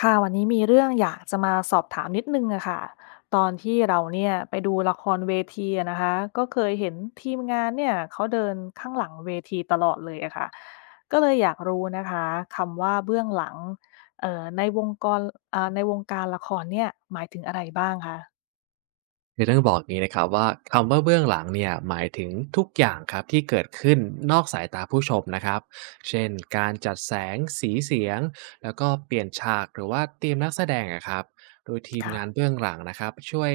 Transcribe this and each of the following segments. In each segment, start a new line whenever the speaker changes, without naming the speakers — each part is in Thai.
ค่ะวันนี้มีเรื่องอยากจะมาสอบถามนิดนึงอะค่ะตอนที่เราเนี่ยไปดูละครเวทีอะนะคะก็เคยเห็นทีมงานเนี่ยเขาเดินข้างหลังเวทีตลอดเลยอะค่ะก็เลยอยากรู้นะคะคำว่าเบื้องหลังในวงกรในวงการละครเนี่ยหมายถึงอะไรบ้างคะ
คือต้องบอกอย่างนี้นะครับว่าคำว่าเบื้องหลังเนี่ยหมายถึงทุกอย่างครับที่เกิดขึ้นนอกสายตาผู้ชมนะครับเช่นการจัดแสงสีเสียงแล้วก็เปลี่ยนฉากหรือว่าเตรียมนักแสดงอะครับโดยทีมงาน
ค่ะ
เบื้องหลังนะครับช่วย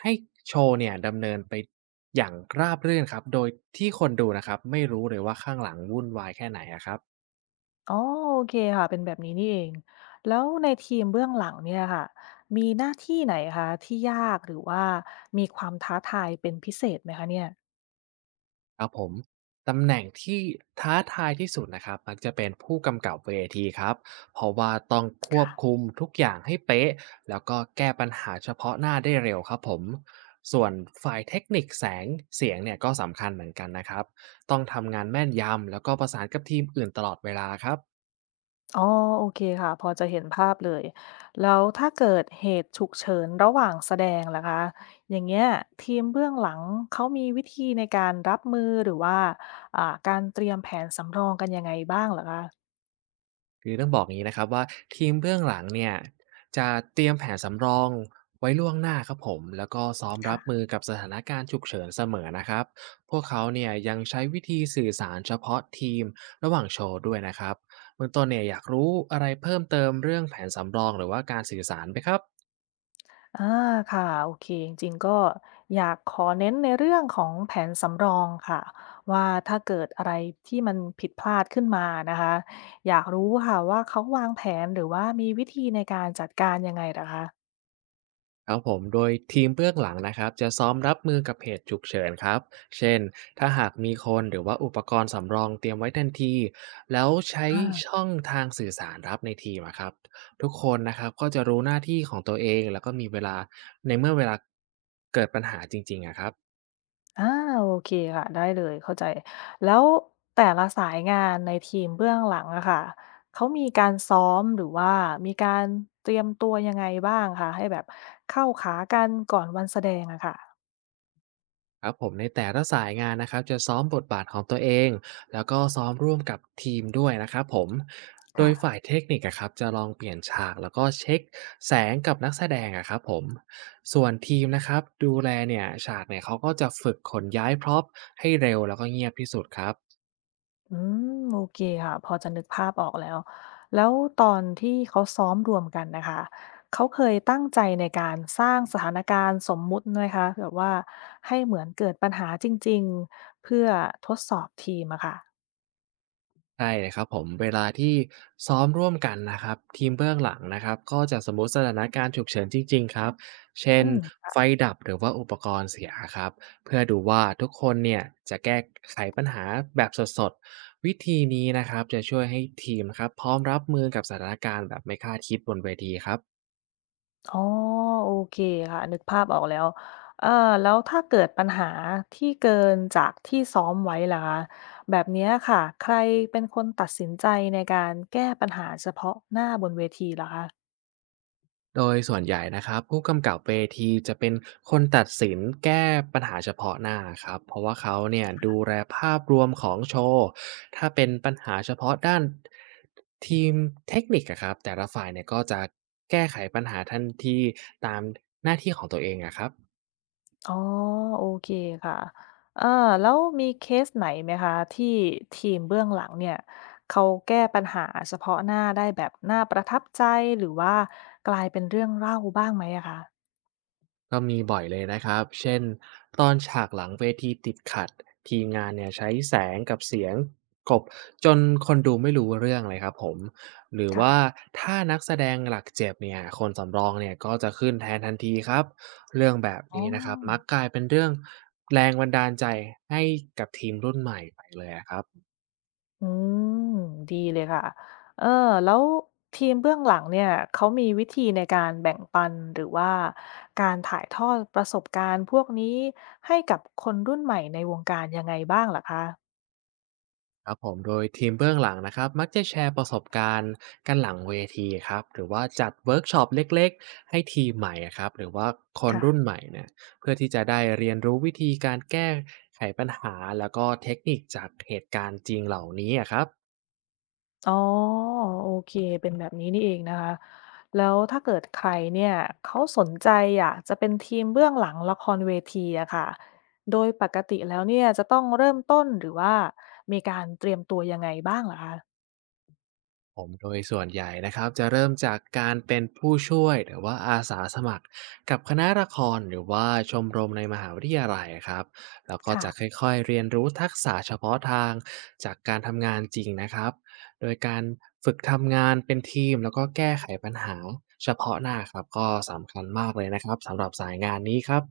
ให้โชว์เนี่ยดำเนินไปอย่างราบรื่นครับโดยที่คนดูนะครับไม่รู้เลยว่าข้างหลังวุ่นวายแค่ไหนอะครับ
อ๋อโอเคค่ะเป็นแบบนี้นี่เองแล้วในทีมเบื้องหลังเนี่ยค่ะมีหน้าที่ไหนคะที่ยากหรือว่ามีความท้าทายเป็นพิเศษไหมคะเนี่ย
ครับผมตำแหน่งที่ท้าทายที่สุดนะครับมักจะเป็นผู้กำกับเวทีครับเพราะว่าต้องควบคุมทุกอย่างให้เป๊ะแล้วก็แก้ปัญหาเฉพาะหน้าได้เร็วครับผมส่วนฝ่ายเทคนิคแสงเสียงเนี่ยก็สำคัญเหมือนกันนะครับต้องทำงานแม่นยำแล้วก็ประสานกับทีมอื่นตลอดเวลาครับ
อ๋อโอเคค่ะพอจะเห็นภาพเลยแล้วถ้าเกิดเหตุฉุกเฉินระหว่างแสดงล่ะคะอย่างเงี้ยทีมเบื้องหลังเขามีวิธีในการรับมือหรือว่าอ่าการเตรียมแผนสำรองกันยังไงบ้างเหรอคะ
คือต้องบอกอย่างนี้นะครับว่าทีมเบื้องหลังเนี่ยจะเตรียมแผนสำรองไว้ล่วงหน้าครับผมแล้วก็ซ้อมรับมื
ค่ะ
อกับสถานการณ์ฉุกเฉินเสมอนะครับพวกเขาเนี่ยยังใช้วิธีสื่อสารเฉพาะทีมระหว่างโชว์ด้วยนะครับเบื้องต้นเนี่ยอยากรู้อะไรเพิ่มเติมเรื่องแผนสำรองหรือว่าการสื่อสารไหมครับ
อาค่ะโอเคจริงๆก็อยากขอเน้นในเรื่องของแผนสำรองค่ะว่าถ้าเกิดอะไรที่มันผิดพลาดขึ้นมานะคะอยากรู้ค่ะว่าเขาวางแผนหรือว่ามีวิธีในการจัดการยังไงเหคะ
ครับผมโดยทีมเบื้องหลังนะครับจะซ้อมรับมือกับเหตุฉุกเฉินครับเช่นถ้าหากมีคนหรือว่าอุปกรณ์สำรองเตรียมไว้ทันทีแล้วใช้
อา
ช่องทางสื่อสารรับในทีมอะครับทุกคนนะครับก็จะรู้หน้าที่ของตัวเองแล้วก็มีเวลาในเมื่อเวลาเกิดปัญหาจริงๆอะครับ
อาโอเคค่ะได้เลยเข้าใจแล้วแต่ละสายงานในทีมเบื้องหลังอะค่ะเขามีการซ้อมหรือว่ามีการเตรียมตัวยังไงบ้างคะให้แบบเข้าขากันก่อนวันแสดงอะค่ะ
ครับผมในแต่ละสายงานนะครับจะซ้อมบทบาทของตัวเองแล้วก็ซ้อมร่วมกับทีมด้วยนะครับผมโดย
ค่ะ
ฝ่ายเทคนิคอะครับจะลองเปลี่ยนฉากแล้วก็เช็คแสงกับนักแสดงอะครับผมส่วนทีมนะครับดูแลเนี่ยฉากเนี่ยเขาก็จะฝึกขนย้ายพร็อพให้เร็วแล้วก็เงียบที่สุดครับ
อืมโอเคค่ะพอจะนึกภาพออกแล้วแล้วตอนที่เขาซ้อมรวมกันน่ะค่ะเขาเคยตั้งใจในการสร้างสถานการณ์สมมุติไหมคะแบบว่าให้เหมือนเกิดปัญหาจริงๆเพื่อทดสอบทีมอะค่ะ
ใช่เลยครับผมเวลาที่ซ้อมร่วมกันนะครับทีมเบื้องหลังนะครับก็จะสมมุติสถานการณ์ฉุกเฉินจริงๆครับเช่น
อืม
ไฟดับหรือว่าอุปกรณ์เสียครับเพื่อดูว่าทุกคนเนี่ยจะแก้ไขปัญหาแบบสดๆวิธีนี้นะครับจะช่วยให้ทีมครับพร้อมรับมือกับสถานการณ์แบบไม่คาดคิดบนเวทีครับ
อ๋อโอเคค่ะนึกภาพออกแล้วเอ่อแล้วถ้าเกิดปัญหาที่เกินจากที่ซ้อมไว้ล่ะคะแบบเนี้ยค่ะใครเป็นคนตัดสินใจในการแก้ปัญหาเฉพาะหน้าบนเวทีเหคะ
โดยส่วนใหญ่นะครับผู้กำกับเวทีจะเป็นคนตัดสินแก้ปัญหาเฉพาะหน้าครับเพราะว่าเขาเนี่ยดูแลภาพรวมของโชว์ถ้าเป็นปัญหาเฉพาะด้านทีมเทคนิคอะครับแต่ละฝ่ายเนี่ยก็จะแก้ไขปัญหาทันทีตามหน้าที่ของตัวเองอะครับ
อ๋อโอเคค่ะเออแล้วมีเคสไหนไหมคะที่ทีมเบื้องหลังเนี่ยเขาแก้ปัญหาเฉพาะหน้าได้แบบน่าประทับใจหรือว่ากลายเป็นเรื่องเล่าบ้างไหมอะคะ
ก็มีบ่อยเลยนะครับ เช่นตอนฉากหลังเวทีติดขัดทีมงานเนี่ยใช้แสงกับเสียงกบจนคนดูไม่รู้เรื่องเลยครับผม หรือ
ค่ะ
ว่าถ้านักแสดงหลักเจ็บเนี่ยคนสำรองเนี่ยก็จะขึ้นแทนทันทีครับ เรื่องแบบ
อ๋อ
นี้นะครับมักกลายเป็นเรื่องแรงบันดาลใจให้กับทีมรุ่นใหม่ไปเลยอะครับ
อืมดีเลยค่ะเออแล้วทีมเบื้องหลังเนี่ยเขามีวิธีในการแบ่งปันหรือว่าการถ่ายทอดประสบการณ์พวกนี้ให้กับคนรุ่นใหม่ในวงการยังไงบ้างล่ะคะ
ครับผมโดยทีมเบื้องหลังนะครับมักจะแชร์ประสบการณ์กันหลังเวทีครับหรือว่าจัดเวิร์กช็อปเล็กๆให้ทีมใหม่อะครับหรือว่าคนรุ่นให
ค่ะ
ม่เนี่ยเพื่อที่จะได้เรียนรู้วิธีการแก้ไขปัญหาแล้วก็เทคนิคจากเหตุการณ์จริงเหล่านี้อะครับ
อ๋อโอเคเป็นแบบนี้นี่เองนะคะแล้วถ้าเกิดใครเนี่ยเขาสนใจอยากจะเป็นทีมเบื้องหลังละครเวทีอะค่ะโดยปกติแล้วเนี่ยจะต้องเริ่มต้นหรือว่ามีการเตรียมตัวยังไงบ้างล่ะคะ
ผมโดยส่วนใหญ่นะครับจะเริ่มจากการเป็นผู้ช่วยหรือว่าอาสาสมัครกับคณะละครหรือว่าชมรมในมหาวิทยาลัยครับแล้วก็
ค่ะ
จะค่อยๆเรียนรู้ทักษะเฉพาะทางจากการทำงานจริงนะครับโดยการฝึกทำงานเป็นทีมแล้วก็แก้ไขปัญหาเฉพาะหน้าครับก็สำคัญมากเลยนะครับสำหรับสายงานนี้ครับ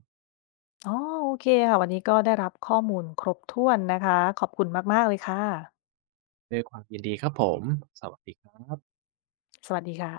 อ๋อโอเคค่ะ วันนี้ก็ได้รับข้อมูลครบถ้วนนะคะ ขอบคุณมากๆเลยค่ะ
ด้วยความยินดีครับผมสวัสดีครับ
สวัสดีค่ะ